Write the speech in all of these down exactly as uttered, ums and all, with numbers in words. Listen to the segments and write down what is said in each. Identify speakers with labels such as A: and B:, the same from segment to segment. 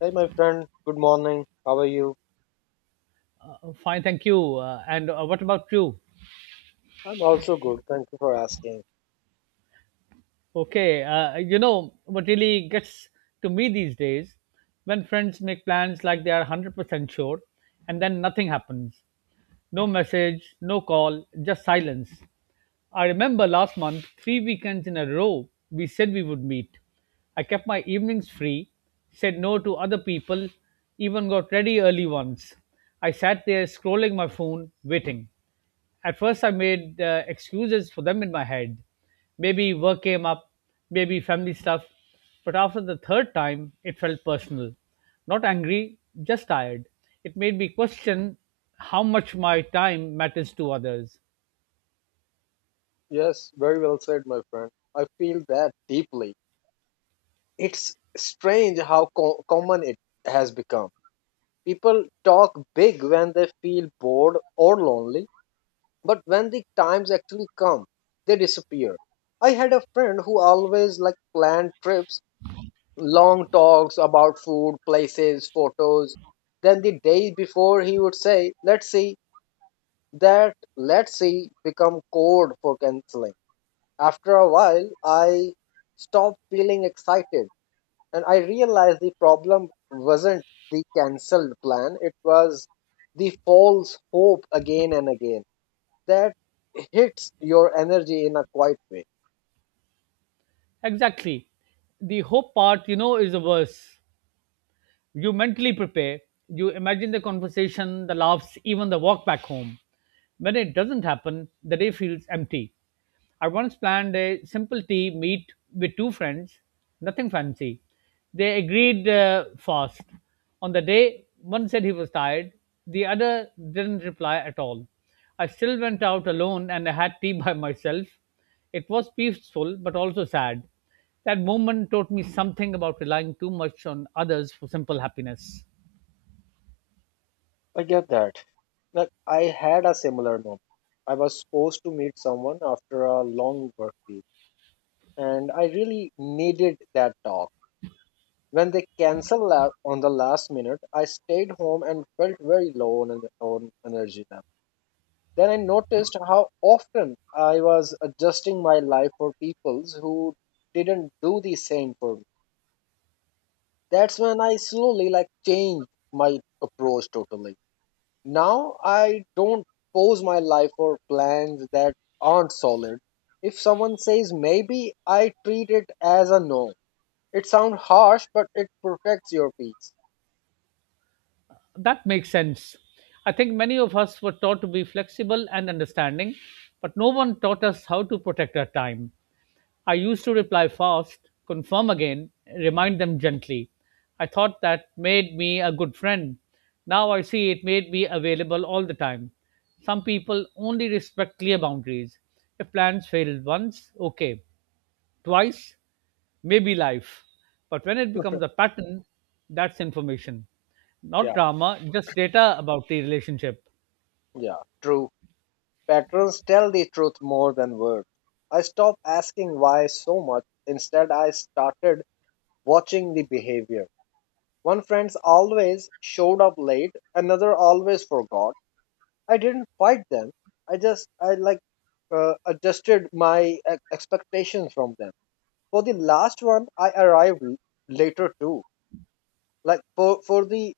A: Hey, my friend. Good morning. How are you?
B: Oh, fine, thank you. Uh, and uh, what about you?
A: I'm also good. Thank you for asking.
B: Okay, uh, you know what really gets to me these days when friends make plans like they are one hundred percent sure and then nothing happens. No message, no call, just silence. I remember last month, three weekends in a row, we said we would meet. I kept my evenings free, said no to other people, even got ready early once. I sat there scrolling my phone, waiting. At first, I made uh, excuses for them in my head. Maybe work came up, maybe family stuff. But after the third time, it felt personal. Not angry, just tired. It made me question how much my time matters to others.
A: Yes, very well said, my friend. I feel that deeply. It's strange how co- common it has become. People talk big when they feel bored or lonely, but when the times actually come, they disappear. I had a friend who always like planned trips, long talks about food, places, photos. Then the day before, he would say, "Let's see," that "let's see" become code for canceling. After a while, I stopped feeling excited and I realized the problem wasn't the cancelled plan, it was the false hope again and again that hits your energy in a quiet way.
B: Exactly. The hope part, you know, is the worst. You mentally prepare, you imagine the conversation, the laughs, even the walk back home. When it doesn't happen, the day feels empty. I once planned a simple tea meet with two friends, nothing fancy. They agreed uh, fast. On the day, one said he was tired, the other didn't reply at all. I still went out alone and I had tea by myself. It was peaceful but also sad. That moment taught me something about relying too much on others for simple happiness.
A: I get that. Like, I had a similar moment. I was supposed to meet someone after a long work week, and I really needed that talk. When they cancelled la- on the last minute, I stayed home and felt very low on, on energy level. Then I noticed how often I was adjusting my life for people who didn't do the same for me. That's when I slowly like changed my approach totally. Now I don't pose my life for plans that aren't solid. If someone says maybe, I treat it as a no. It sounds harsh, but it protects your peace.
B: That makes sense. I think many of us were taught to be flexible and understanding, but no one taught us how to protect our time. I used to reply fast, confirm again, remind them gently. I thought that made me a good friend. Now I see it made me available all the time. Some people only respect clear boundaries. If plans failed once, okay. Twice, may be life. But when it becomes a pattern, that's information,
A: Yeah.
B: not drama, just data about the relationship.
A: Yeah, true. Patterns tell the truth more than words. I stopped asking why so much. Instead, I started watching the behavior. One friend always showed up late, another always forgot. I didn't fight them. I just, I like, uh, adjusted my e- expectations from them. For the last one, I arrived l- later too. Like for for the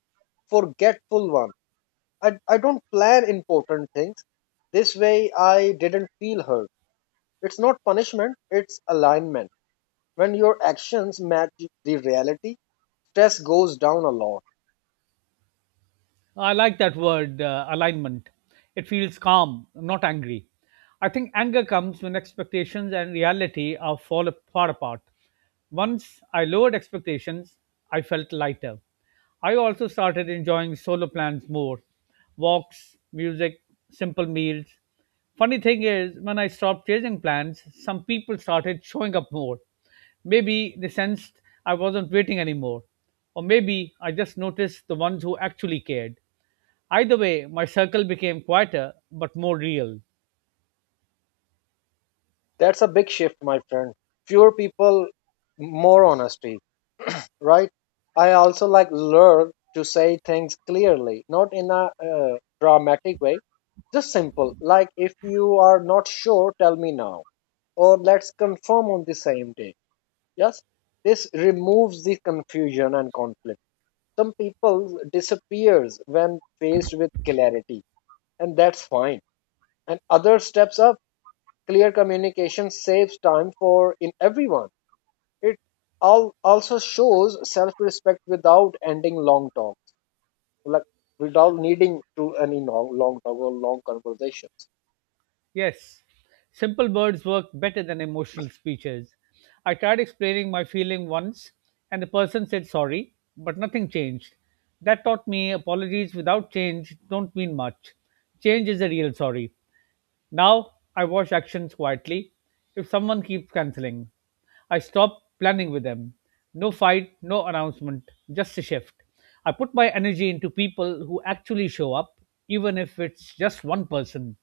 A: forgetful one, I I don't plan important things. This way, I didn't feel hurt. It's not punishment, it's alignment. When your actions match the reality, stress goes down a lot.
B: I like that word, uh, alignment. It feels calm, not angry. I think anger comes when expectations and reality are fall far apart. Once I lowered expectations, I felt lighter. I also started enjoying solo plans more: walks, music, simple meals. Funny thing is, when I stopped chasing plans, some people started showing up more. Maybe they sensed I wasn't waiting anymore. Or maybe I just noticed the ones who actually cared. Either way, my circle became quieter but more real.
A: That's a big shift, my friend. Fewer people, more honesty, right? I also like learn to say things clearly, not in a uh, dramatic way, just simple. Like if you are not sure, tell me now, or let's confirm on the same day. Yes, this removes the confusion and conflict. Some people disappears when faced with clarity, and that's fine, and other steps up. Clear communication saves time for in everyone. It all also shows self-respect without ending long talks, like without needing to any long, long talk or long conversations.
B: Yes, simple words work better than emotional speeches. I tried explaining my feeling once, and the person said sorry, but nothing changed. That taught me apologies without change don't mean much. Change is a real sorry. Now I watch actions quietly. If someone keeps cancelling, I stop planning with them. No fight, no announcement, just a shift. I put my energy into people who actually show up, even if it's just one person.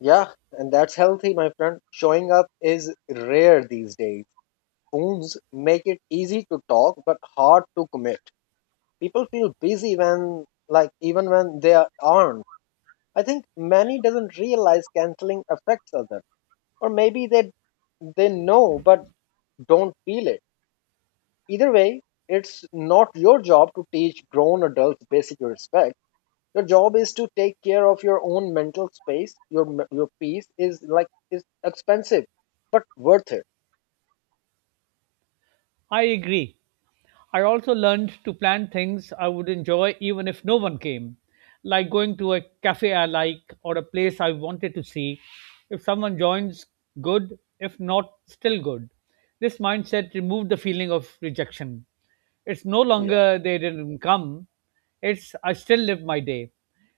A: Yeah, and that's healthy, my friend. Showing up is rare these days. Phones make it easy to talk but hard to commit. People feel busy when, like, even when they are- aren't. I think many doesn't realize canceling affects others, or maybe they they know but don't feel it. Either way, it's not your job to teach grown adults basic respect. Your job is to take care of your own mental space. Your m- your peace is, like, is expensive, but worth it.
B: I agree. I also learned to plan things I would enjoy even if no one came, like going to a cafe I like or a place I wanted to see. If someone joins, good. If not, still good. This mindset removed the feeling of rejection. It's no
A: Yeah.
B: longer they didn't come, it's I still live my day.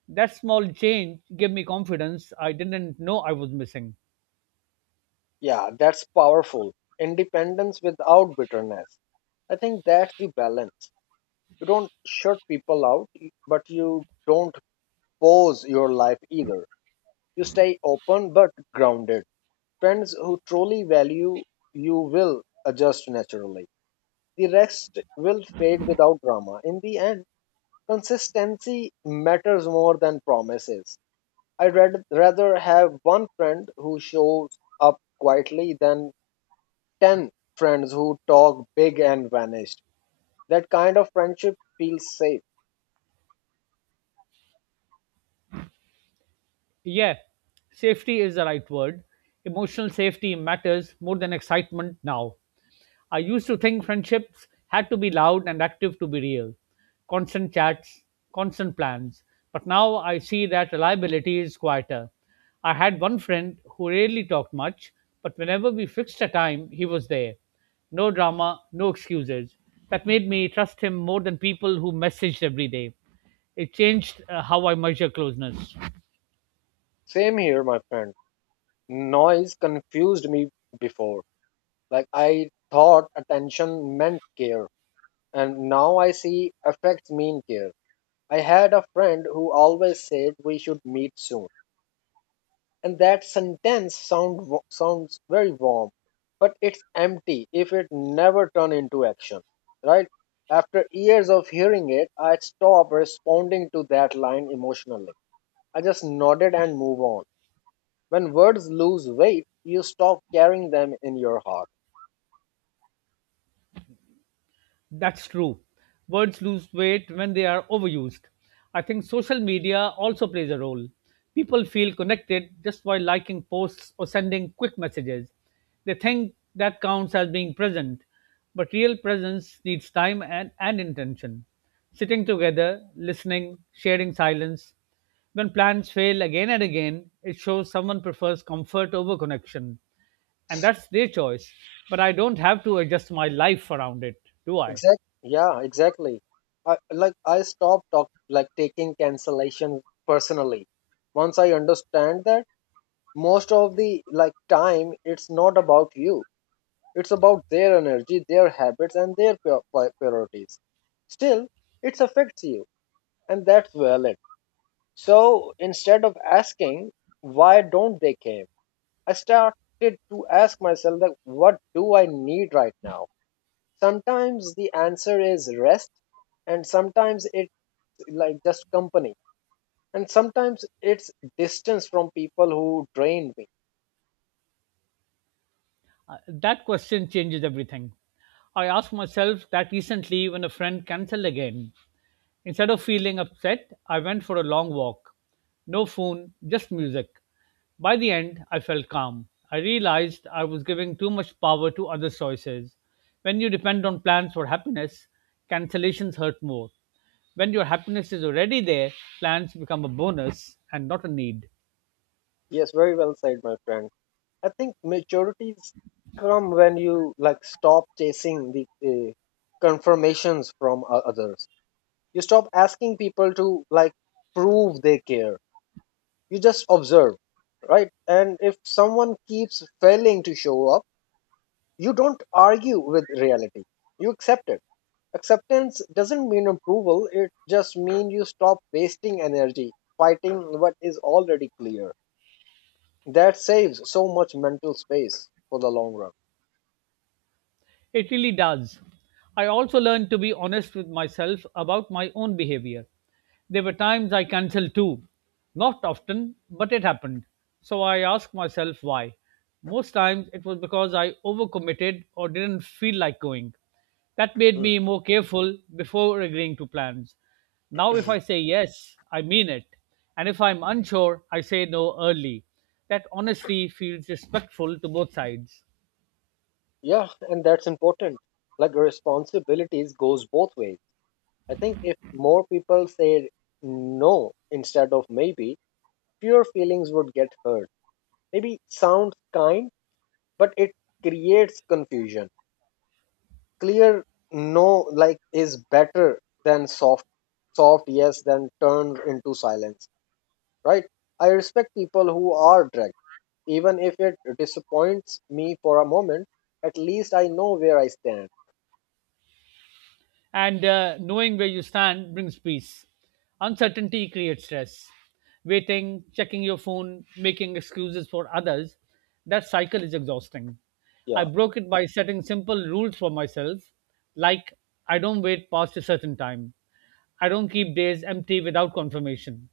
B: That small change gave me confidence I didn't know I was missing.
A: Yeah, that's powerful. Independence without bitterness, I think that's the balance. You don't shut people out, but you don't pose your life either. You stay open but grounded. Friends who truly value you will adjust naturally. The rest will fade without drama. In the end, consistency matters more than promises. I'd rad- rather have one friend who shows up quietly than ten friends who talk big and vanished. That kind of friendship feels safe.
B: Yeah, safety is the right word. Emotional safety matters more than excitement now. I used to think friendships had to be loud and active to be real, constant chats, constant plans. But now I see that reliability is quieter. I had one friend who rarely talked much, but whenever we fixed a time, he was there. No drama, no excuses. That made me trust him more than people who messaged every day. It changed, uh, how I measure closeness.
A: Same here, my friend. Noise confused me before. Like, I thought attention meant care, and now I see affects mean care. I had a friend who always said we should meet soon, and that sentence sound sounds very warm, but it's empty if it never turn into action, right? After years of hearing it, I stopped responding to that line emotionally. I just nodded and move on. When words lose weight, you stop carrying them in your heart.
B: That's true. Words lose weight when they are overused. I think social media also plays a role. People feel connected just by liking posts or sending quick messages. They think that counts as being present, but real presence needs time and, and intention. Sitting together, listening, sharing silence. When plans fail again and again, it shows someone prefers comfort over connection. And that's their choice, but I don't have to adjust my life around it, do I?
A: Exactly. Yeah, exactly. I like I stopped talk, like taking cancellation personally. Once I understand that most of the like time it's not about you. It's about their energy, their habits and their pri- pri- priorities. Still, it affects you and that's valid. So instead of asking why don't they came, I started to ask myself that what do I need right now? Sometimes the answer is rest, and sometimes it's like just company, and sometimes it's distance from people who drain me.
B: Uh, that question changes everything. I asked myself that recently when a friend cancelled again. Instead of feeling upset, I went for a long walk. No phone, just music. By the end, I felt calm. I realized I was giving too much power to other choices. When you depend on plans for happiness, cancellations hurt more. When your happiness is already there, plans become a bonus and not a need.
A: Yes, very well said, my friend. I think maturities come when you like stop chasing the uh, confirmations from o- others. You stop asking people to like prove they care. You just observe, right? And if someone keeps failing to show up, you don't argue with reality. You accept it. Acceptance doesn't mean approval, it just means you stop wasting energy fighting what is already clear. That saves so much mental space for the long run.
B: It really does. I also learned to be honest with myself about my own behavior. There were times I cancelled too. Not often, but it happened. So I asked myself why. Most times it was because I overcommitted or didn't feel like going. That made
A: Hmm.
B: me more careful before agreeing to plans. Now, if I say yes, I mean it. And if I'm unsure, I say no early. That honesty feels respectful to both sides.
A: Yeah, and that's important. Like, responsibilities goes both ways. I think if more people said no instead of maybe, fewer feelings would get hurt. Maybe sounds kind, but it creates confusion. Clear no, like, is better than soft. Soft yes than turned into silence, right? I respect people who are dragged, even if it disappoints me for a moment. At least I know where I stand.
B: And uh, knowing where you stand brings peace. Uncertainty creates stress. Waiting, checking your phone, making excuses for others, that cycle is exhausting. I
A: Yeah.
B: broke it by setting simple rules for myself, like I don't wait past a certain time, I don't keep days empty without confirmation.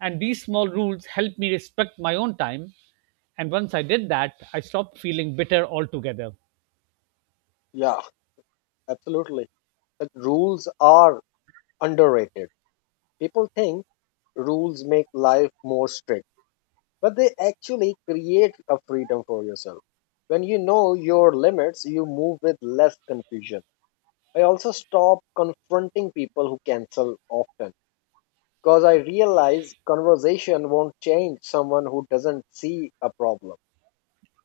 B: And these small rules help me respect my own time. And once I did that, I stopped feeling bitter altogether.
A: Yeah, absolutely. But rules are underrated. People think rules make life more strict, but they actually create a freedom for yourself. When you know your limits you move with less confusion. I also stop confronting people who cancel often, because I realize conversation won't change someone who doesn't see a problem.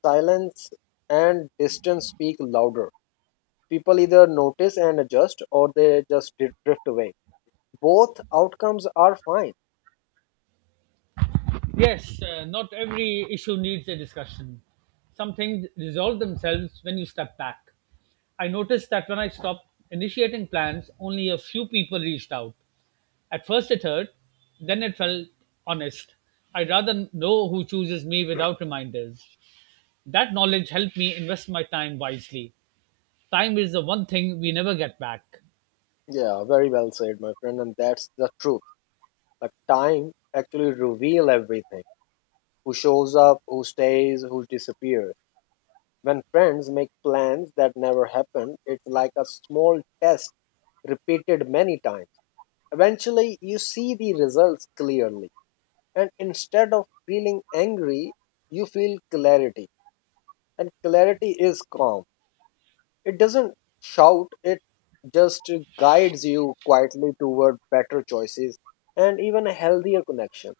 A: Silence and distance speak louder. People either notice and adjust or they just dri- drift away. Both outcomes are fine.
B: Yes, uh, not every issue needs a discussion. Some things resolve themselves when you step back. I noticed that when I stopped initiating plans, only a few people reached out. At first it hurt, then it felt honest. I'd rather know who chooses me without reminders. That knowledge helped me invest my time wisely. Time is the one thing we never get back.
A: Yeah, very well said, my friend, and that's the truth. Like, time actually reveal everything. Who shows up, who stays, who disappears. When friends make plans that never happen, it's like a small test repeated many times. Eventually, you see the results clearly, and instead of feeling angry, you feel clarity. And clarity is calm, it doesn't shout, it just guides you quietly toward better choices and even a healthier connection.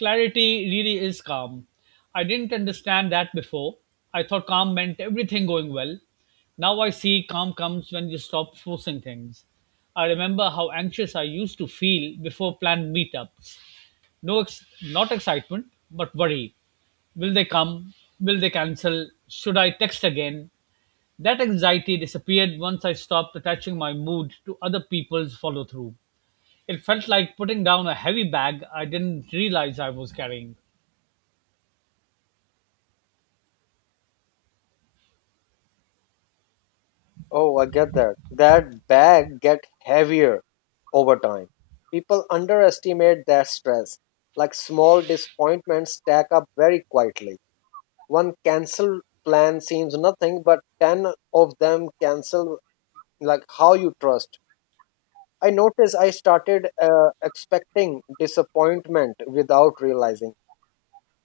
B: Clarity really is calm. I didn't understand that before. I thought calm meant everything going well. Now I see calm comes when you stop forcing things. I remember how anxious I used to feel before planned meetups. No, ex- not excitement, but worry. Will they come? Will they cancel? Should I text again? That anxiety disappeared once I stopped attaching my mood to other people's follow through. It felt like putting down a heavy bag I didn't realize I was carrying.
A: Oh, I get that. That bag get heavier over time. People underestimate that stress. Like, small disappointments stack up very quietly. One cancel plan seems nothing, but ten of them cancel like how you trust. I noticed I started uh, expecting disappointment without realizing.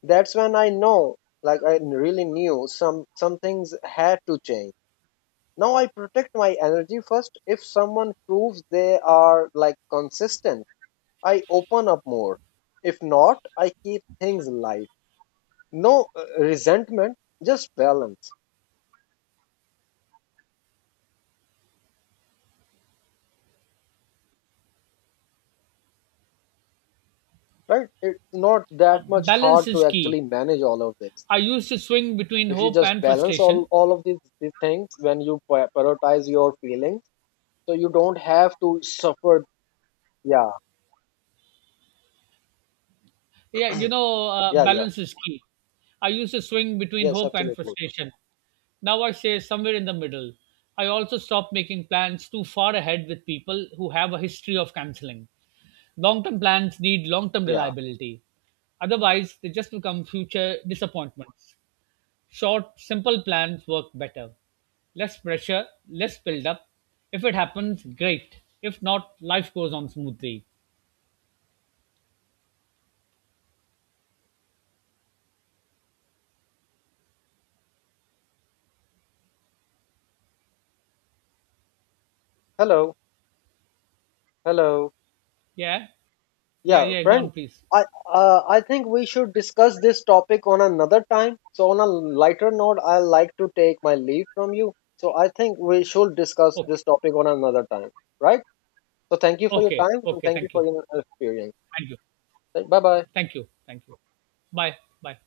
A: That's when I know, like, I really knew some some things had to change. Now I protect my energy first. If someone proves they are like consistent, I open up more. If not, I keep things light. No uh, resentment, just balance, right? It's not
B: Uh,
A: that much hard
B: balance
A: to
B: is key.
A: actually manage all of this.
B: I used to swing between
A: If you
B: hope
A: just
B: and
A: balance all,
B: frustration.
A: all of these, these things when you pri- prioritize your feelings, so you don't have to suffer. Yeah,
B: Yeah, you know, uh,
A: yeah, yeah.
B: balance is key. I used to swing between
A: Yes,
B: hope and
A: absolutely.
B: frustration. Now I say somewhere in the middle. I also stopped making plans too far ahead with people who have a history of canceling. Long term plans need long term
A: Yeah.
B: reliability. Otherwise, they just become future disappointments. Short, simple plans work better. Less pressure, less build-up. If it happens, great. If not, life goes on smoothly.
A: Hello, hello.
B: Yeah, yeah,
A: Yeah,
B: yeah. Go
A: friend.
B: on, please.
A: I uh, I think we should discuss this topic on another time. So on a lighter note, I like to take my leave from you. So I think we should discuss
B: Okay,
A: this topic on another time, right? So thank you for your
B: okay,
A: time and
B: okay.
A: thank you
B: Thank you,
A: for your experience.
B: thank you,
A: Bye bye.
B: thank you, thank you. Bye, bye.